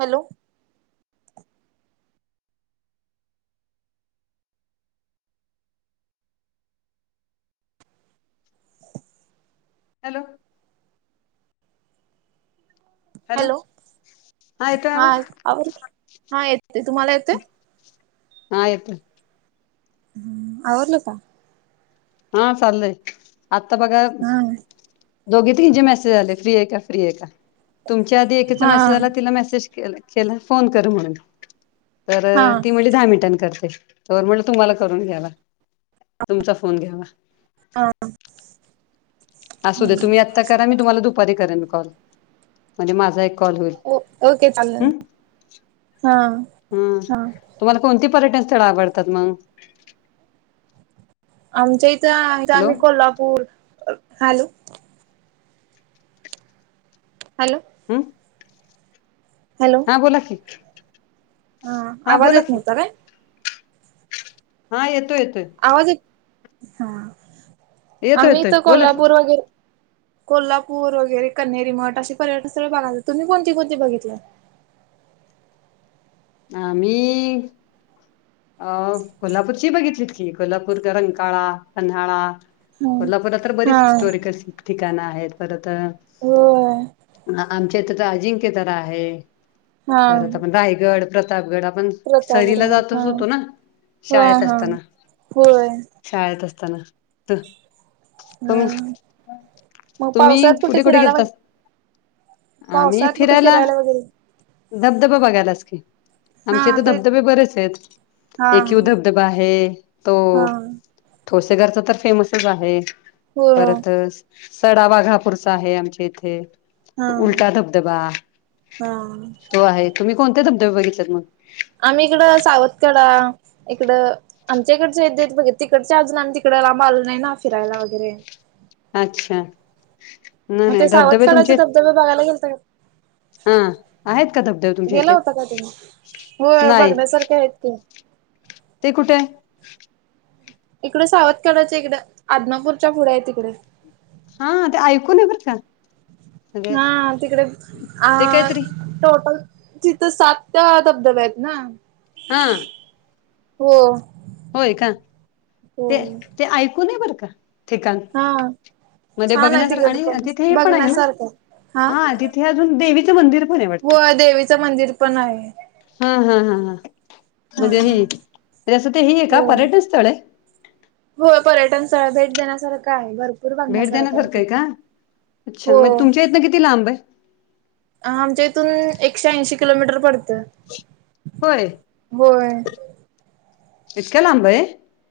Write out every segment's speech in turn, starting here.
Hello. Hello. Hello ह येतो हा आवाज? आवर हा येते तुम्हाला येते हा येतोय. हम्म आवरलं का? हा चाललंय आता बघा हा दोघे तीने मेसेज आले फ्री ए का फ्री आहे का तुमच्या आधी एकका हा मेसेज आला तिला मेसेज के केला फोन करू म्हणून तर हा ती म्हणजे दहा मिनिटां करते तर म्हलं तुम्हाला करून घ्यावा तुमचा फोन घ्यावा हा अस असू द्या तुम्ही आत्ता करा मी तुम्हाला दुपारी करेन कॉल म्हणजे माझा एक कॉल होईल ओके चालेल हम् हा हम हा तुम्हाला कोणती पर्यटन स्थळ आवडतात मग आमच्या इथं इथ हॅलो आम्ही कोल्हापूर हॅलो हॅलो हम हॅलो हां बोला की हा आवाज बोला येत की नव्हता काय हा येतोय येतोय आवाज य हा येतोय येतोय आम्हीथ बोला की कोल्हापूर वगैरे कोल्हापूर वगैरे कन्रीमठ अे पर्यटक स्थळे बघायात तुम्ही कोणती कोणती बघितले आम्ही अ कोल्हापूरची बघितलीत की कोल्हापूर रंकाळा पन्हाळा हा कोल्हापूरला तर हा बरीच हिस्टॉरिकल ठिकाणं आहेत परत होय आमच्या इथ अजिंक्य तर आहे हा परत पण रायगड प्रतापगड आपण सहलीला प्रतापगड जातच हा होतो ना हा शाळेत हा असताना होय शाळेत असताना तुम् हम् मग तुम्ही पावसात कुठे कुठे फिरायला व गेलता आम्ही पावसात कुठे फिरायला वगैरे धबधबा बघायलाच की हा आमचेथ ते धबधबे बरेच आहेत हा एकीव धबधबा आहे तो हा ठोसेघरच तर फेमसच आहे हो परतच सडा वाघापूरचा आहे आमच्या इथे हा उलटा धबधबा हा तो आहे तुम्ही कोणते धबधबे बघितलेत मग आम्ही इकडं सावतकडा इकडं आमच्याकडचे बघ तिकडच्या अजून आम्ही तिकडं लांब आलो नाही ना फिरायला वगैरे अच्छा नाही मग ते नाही धबधबे सावतकाडाचे तुमचे धबधबे बघायला गेलता का हा आहेत का धबधब तुमच्या गेला होता का तुम्ही इथे होय नाही बघण्यासारखे आहेत की ते कुठे इकडे सावतखडाच इकडे आदनापूरच्या पुढे आहे तिकडे हा ते ऐकून बर का म्हणजे हा तिकडे अ ते काहीतरी टोटल तिथं सात त्या धबधब्या आहेत ना हा हो होय का हो ते ते ऐकून ये बरं का ठिकाण हा मध्ये छान आहे बघण्यासारख तिकड आणि पण आदथ हे पण आहे ना बघण्यासारखं हा आ अजून देवीचं मंदिर पण व आवटत देवीचं मंदिर पण आहे हा हा हा हा हा म्हणजे ह असं ते ह आहे का हो पर्यटन स्थळ आहे हो पर्यटन स्थळ भेट देण्यासारखं आहे भरपूर भेट बघण्यासारखं देण्यासारखं आहे तिथे का अच्छा हो मग तुमच्या इथनं किती लांब आहे आमच्या इथून एकशे ऐंशी किलोमीटर पडतं होय होय इतक्या लांब आहे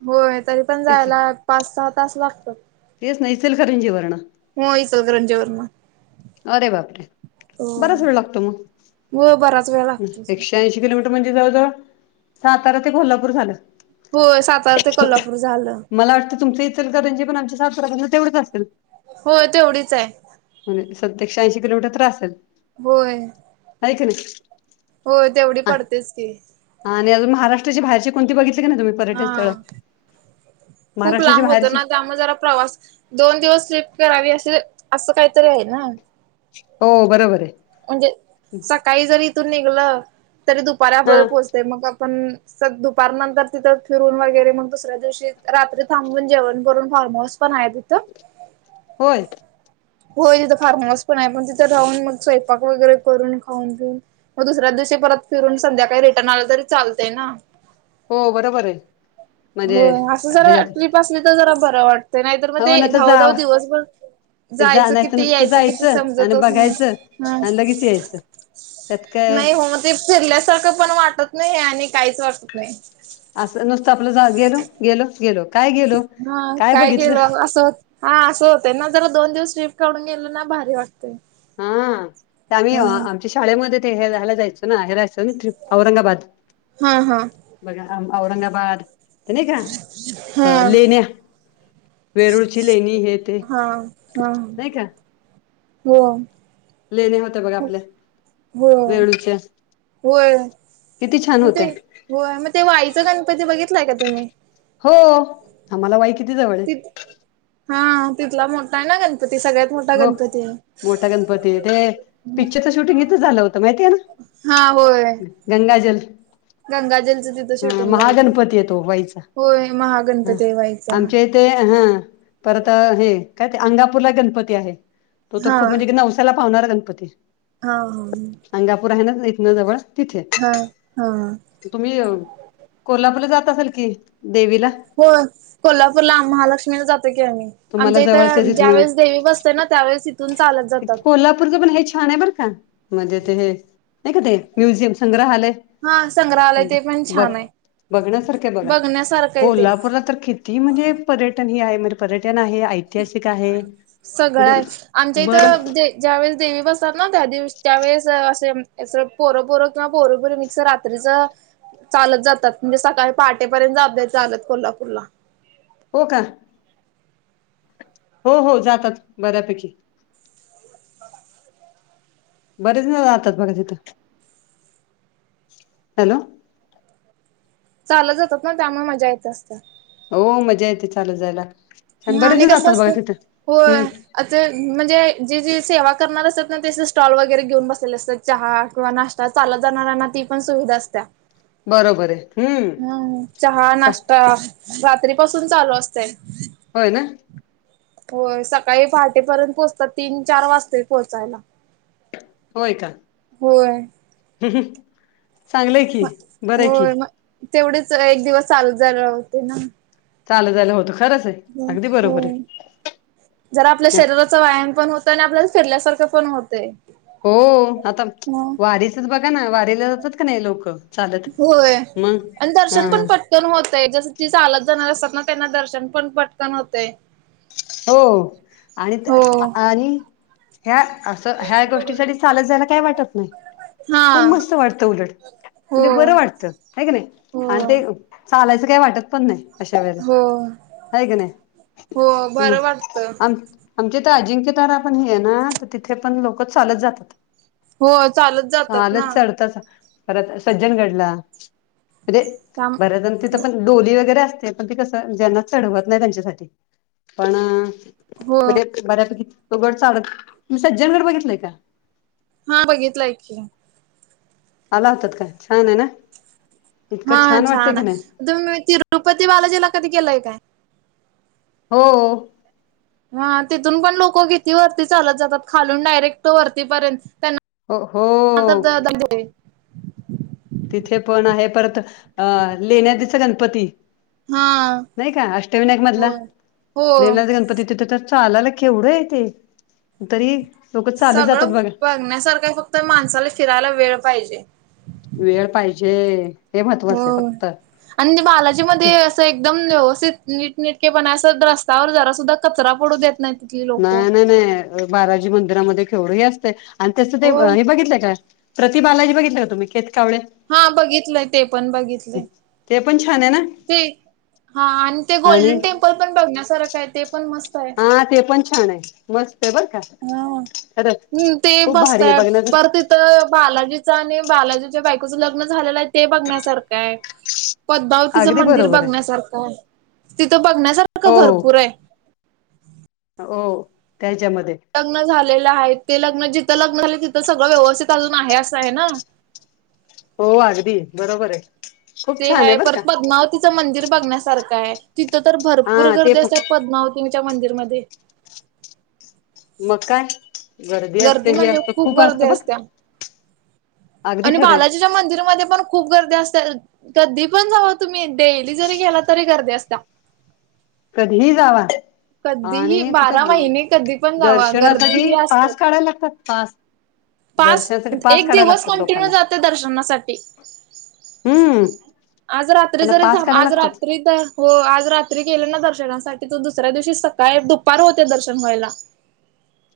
होय तरी पण जायला पाच सहा तास लागतात हेच नाहीैसेल खरंजी वर्ण हो सल का रंजव वर्मा अरे बापरे बराच वेळ लागतो हो बराच वेळ मग लागतो एकशे ऐंशी किलोमीटर म्हणजे जवळ जवळ सातारा ते कोल्हापूर झालं. होय सातारा ते कोल्हापूर झालं मला वाटतं तुमच इतर गजे पण आमचे सात तेवढंच असल हो तेवढीच आहे. म्ह सत्यश ऐंशी किलोमीटर तर असेल. होय. का ना [inaudible] हो तेवढी पडतेच की, आणि महारा्ष्टच्या बाहेरची कोणती बघितली का नाही तुम्ही पर्यटन स्थळ हा खूप महाराष्ट्राची लांब होत बाहेरची ना त्यामुळे जरा प्रवास दोन दिवस स्लिप करावी असे असं काहीतरी आहे ना, हो बरोबर आहे. म्हणजे सकाळी जरी इथून निघलं तरी दुपारी हा आपल्याला पोहोचतेय मग आपण सग दुपारनंतर तिथ फिरून वगैरे मग दुसऱ्या दिवशी रात्री थांबून जेवण करून फॉर्म हाऊस पण आहे तिथं अ होय. होय तिथं फार्मस पण आहे पण तिथे राहून मग स्वयंपाक वगैरे करून खाऊन पिऊन मग दुसऱ्या दिवशी परत फिरून संध्याकाळी रिटर्न आलं तरी चालतंय ना हो बरोबर आहे. म्हणजे होय असं जरा ह्याच्यात ट्रीप असली तर जरा बरं वाटत नाहीतर मग हो ते ना तर जाव धावधाव दिवसभर ते जायचं जाण्याचं किती नुसतं यायचं किती जायचं आणि समजतच नाही. बघायचं हा आणि लगेच यायचं. त्यात काय नाही हो मग ते फिरल्यासारखं पण वाटत नाही आणि काहीच वाटत नाही. असं नुसतं आपलं जा गेलो गेलो गेलो काय ग हा काय केल असंत. हा असं होतं ना जरा दोन दिवस शिफ्ट काढून गेल ना भारी वाटते. हा आम्ही आमच्या शाळेमध्ये ते हेला जायचो ना हेरायचो औरंगाबाद हा हा बघा औरंगाबाद तर नाही का. अ हा लेण्या, वेरूळची लेणी, हे ते हा हा हा नाही का. हो लेणे होते बघा आपले. हो वय किती छान म ते होत्या [inaudible] होय मग ते वाईचं गणपती बघितलाय का तुम्ही? हो आम्हाला वाई किती जवळ आहे ति हा तिथला मोठा आहे ना गणपती सगळ्यात. मोठा हो गणपती आहे मोठा गणपती आहे ते. पिक्चरच शूटिंग इथ झालं होतं माहिती आहे हा होय ना गंगाजल. गंगाजलचं तिथं ह शूटिंग झालंय महागणपती येतो वईचा होय ह महागणपती व्हायचा आमच्या. ते हा परत हे काय ते अंगापूरला गणपती आहे. तो तर हा खूप म्हणजे नवसाला पावणारा गणपती. हा ह. अंगापूर आहे ना यत ना जवळ. तिथे हा हा. तुम्ही कोल्हापूरला जात असाल की देवीला. हो कोल्हापूरला महालक्ष्मीला जातो की आम्ही. तुम्हाला आमच्या जवळच इथं तिथनं ज्यावेेळेस देवी बसते ना त्यावेेळेस इथून चालत जातात. कोल्हापूर पण हे छान आहे. का मध्ये ते नाही का ते म्युझियम संग्रहालय. हा संग्रहालय ते पण बघ छान आहे बघण्यासारख्या बघा बघण्यासारखं आहे ते कोल्हापूरला तर खि. ती म्हणजे पर्यटन ही आहे म्हजे पर्यटन आहे. ऐतिहासिक आहे म्हणजे बर. ज्या वेळे देवी बसतात ना त्या दिवशी त्यावेेळेस असे अस पोरं पोरं किंवा पोरपोर मिक्सर राह. चालत जातात म्हणजे सकाळी पहाटेपर्यंत आपल्या चालत कोल्हापूरला. हो का. हो हो जातात बऱ्यापैकी. बरेच ना राहतात बघा तिथं. हॅलो. चाल जातात ना त्यामुळे मजा येत असतात. हो मजा येते चालू जायला. छान बरेच आणि जण कसं जातात बघा असत तिथं होय. हम्म अस म्हणजे जे जे सेवा करणार असतात ना ते स्टॉल वगैरे घेऊन बसलेले असतात. चहा किंवा नाश्ता चालत जाणाऱ्यांना ती पण सुविधा असत. बरोबर आहे हम्म हम् चहा चा नाश्ता. रात्रीपसून चालू असते. होय ना. हो सकाळी पहाटेपर्यंत पोहोचतात तीन चार वाजता पोहोचायला. होय का. होय. चांगलंय की बरं आहे की होय मग तेवढेच एक दिवस चालू झाला होते ना. चाल झालं होतं खरंच आहे. ब अगदी हो. बरोबर आहे जरा आपल्या शरीराचा व्यायाम पण होत आणि आपल्या फिरल्यासारखं पण होते. हो आता वारीचच बघा ना वारीला जातात का नाही लोक. चालत होय मग आणि दर्शन हा पण पड. पटकन होत जस ती चालत जाणार असतात ना त्यांना दर्शन पण पटकन होतय. हो आणि हो. आणि ह्या. असं ह्या गोष्टीसाठीठी चालत जायला काही वाटत नाही. खूप हा. मस्त वाटतं उलट हो म्हणजे बरं वाटतं. नाही की नाही हो आणि ते चालायचं काही वाटत पण नाही. अशा वेळेला हो. ह ग हो नाही बरं वाटत आम. आमचे तर अजिंक्य तारा पण हे ना तर तिथे पण लोक चालत जातात. हो चालत जातात चालच ना. चढताच. खत सज्जन घडला म्हणजे थांब भरतन तिथं पण. डोली वगैरे असते पण ती कसं ज्यांना चढवत नाही त्यांच्यासाठी. पण हो. बर्या बऱ्यापैकी तो गड चाडत मी सज्जन गड बघितलंय का. हा बघितला की. आला होतात का छान आहे ना. हा इतकं वाटतंय छान का नाही? आहे तुम् तिरुपती बालाजीला कधी केलंय काय? हो हा तिथून पण लोक घिती वरती चालत जातात खालून डायरेक्ट वरतीपर्यंत त्यांना. हो. खम होय. तिथे पण आहे परत अ लेण्या दिच गणपती. हा नाही का अष्टविनायक मधला होय हो वनाथ गणपती तिथं तर. चालायला केवढं आहे ते तरी लोक चाल जातात बघा. बगण्यासारखा फक्त माणसाला फिरायला वेळ पाहिजे. वेळ पाहिजे हे महत्त्वाचं आहे हो फक्त आणि बालाजी मध्ये. एकदम व्यवस्थित नीट नटके पणा अस रस्ता्यावर जरा सुद्धा... कचरा पडू देत नाही तिथली लोक नाही नाही नाही बाराजी मंदिरामध्ये खेवळ ह असते आणि तसं ते होय हे बघितलंय का प्रतिभलाजी बघितलं का तुम्ही केेत कावळेल हा बघितलंय ते पण बघितलंय ते पण छान आहे ना ते हा आणि ते गोल्डन टेम्पल पण बघण्यासारखं आहे ते पण मस्त आहे हा ते पण छान आहे मस्त आहे बरं का खरंच हा् ते खूप भारी आहे बसतय बघण्याच परत तर बालाजीच आणि बालाजीच्या बायकोचं लग्न झालेलं आहे ते बघण्यासारखं आहे पद्मावतीचं अगदी मंदिर बरोबर आहे बघण्यासारखं आहे तिथं बघण्यासारखं हो भरपूर आहे हो त्याच्यामध्ये लग्न झालेलं आहे ते लग्न जिथं लग्न झाले तिथं सगळं व्यवस्थित अजून आहे असं आहे ना हो अगदी बरोबर आहे खूप ते छान आहे बरं का परत पद्मावतीचं मंदिर बघण्यासारखं आहे तिथं तर भरपूर हा ते गर्दी अस पण आहे पद्मावती तुमच्या मंदिरमध्येध्ये मका गर्दी म्हणजे खूप गर्दी असत्या अगदी आणि खरंय बालाजीच्या मंदिरमध्ये पण खूप गर्दी असत कधी पण जाव तुम्ही डेली जरी गेला तरी गर्दी असता ह कधीही जावा आणि तथ बारा महिने कधी पण जावा गर्दी ही दर्शनासाठी असतात. पाच काढय लागतात पा पाच एक दिवस कंटिन्यू लोकांना जाते दर्शनासाठी हम्म आज रात्री त्यांना जरी पास काढायला आज लागतात रात्री तर हो आज रात्री गेले ना दर्शनासाठी तो दुसऱ्या दिवशी सकाळी दुपार होते दर्शन व्हायला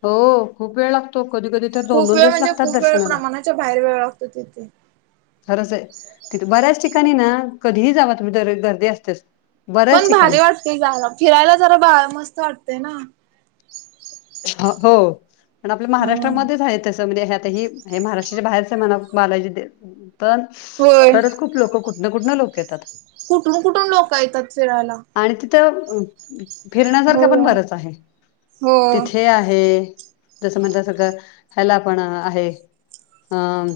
हो खूप वेळ लागतो कधी कधी तर दोन खूप दोन वेळ दिवस म्हणजे लागतात खूप वेळ दर्शनाला प्रमाणाच्या बाहेर वेळ लागतो तिथे. खरंच आहे तिथे बऱ्याच ठिकाणी ना कधीही जावा तुम्ही तर गर्दी असतेस पण भारी वाटते जाला फिरायला जरा बा मस्त वाटते ना हो पण आपल्या हम्म महाराष्ट्रामध्येच आहे हे महाराष्ट्राच्या बाहेर म्ह बालाजी पण होय. खरच खूप लोकं कुठन कुठं लोक येतात कुठून कुठून लोक येतात फिरायला आणि तिथं हो फिरण्यासारखं पण बरंच आहे हो तिथे आहे जसं म्हणलं सळं ह्याला पण आहे हम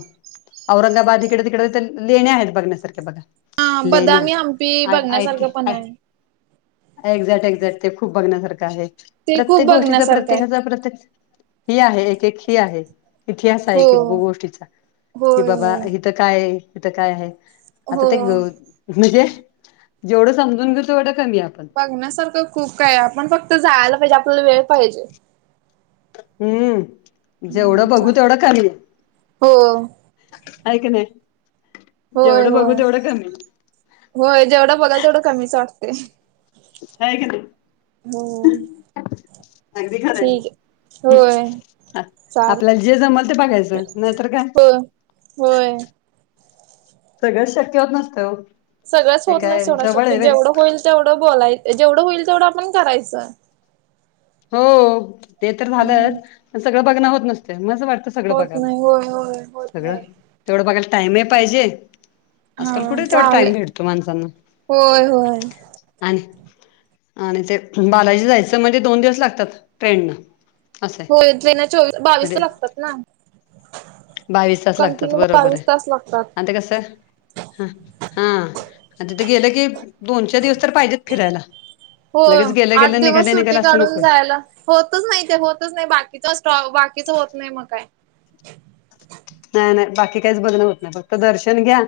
औरंगाबाद इकडे तिकडे लेणे आहेत बघण्यासारखे बघा हा लेण्या बदामी हंपी आ आय बघण्यासारखं ते पण आहे. एक्झॅक्ट एक्झॅक्ट ते खूप बघण्यासारखं आहे ते खूप प्रत्येक गोष्टीचा बघण्यासारखं आहे. प्रत्येकाचा प्रत्येक ही आहे एक एक ही आहे इतिहास आहे हो एक एक गोष्टीचा की होय बाबा होय. तीथं काय हिथं काय हाय आता हो ते म्हजे जेवढं समजून घेऊ तेवढं कमी आपण. बघण्यासारखं खूप काय आपण फक्त जायला पाहिजे. आपल्याला वेळ पाहिजे. हम्म हम्म जेवढं बघू चालेल. तेवढं कमी. हो हाय की नाय. होय, होय, होय जेवढं बोलाल तेवढं कमीच वाटतय. आहे की नाही हो अगदी खरंय. ठीक आहे [unintelligible] होय चालेल आपल्याला जे जमल ते बघायचं, नाहीतर काय. होय होय. सगळं शक्य होत नसतंवो. सगळंच होत नाही सोडाय शक्य जेवढं होईल तेवढं बोलायच. जेवढं होईल तेवढं आपण करायचं. हो, ते तर हम्म झालंच पण सगळं बघणं होत नसतंय मस वाटत सगळं होत बघाव. नाही होय होय होत सगळं नाही तेवढं बघायला टाइम ही पाहिजे. हा आजकाल कुठे तेवढा चालेल टाइम भेटतो माणसांना. होय होय आणी-आणी ते बालाजी जायचं म्हणजे दोन दिवस लागतात ट्रेंनन. होय तेंना चोवीस, बावीस तास लागतात ना? बावीस तास लागतात कंटिन्यू बरोबर बावीस हाय तास लागतात आणि ते कसं हं हां अन तिथ गेलं की दोन, चार दिवस तर पाहिजेत फिरायला. हो लगेच गेलं आठ गेलं दिवस निघालं सुट्टी निघालं असं काढून नकोय जायला होतच नाही ते होतच नाही बाकीच अस बाकीच होत नाही मग काय नाही नाही बाकी काहीच बघण होत नाही फक्त दर्शन घ्या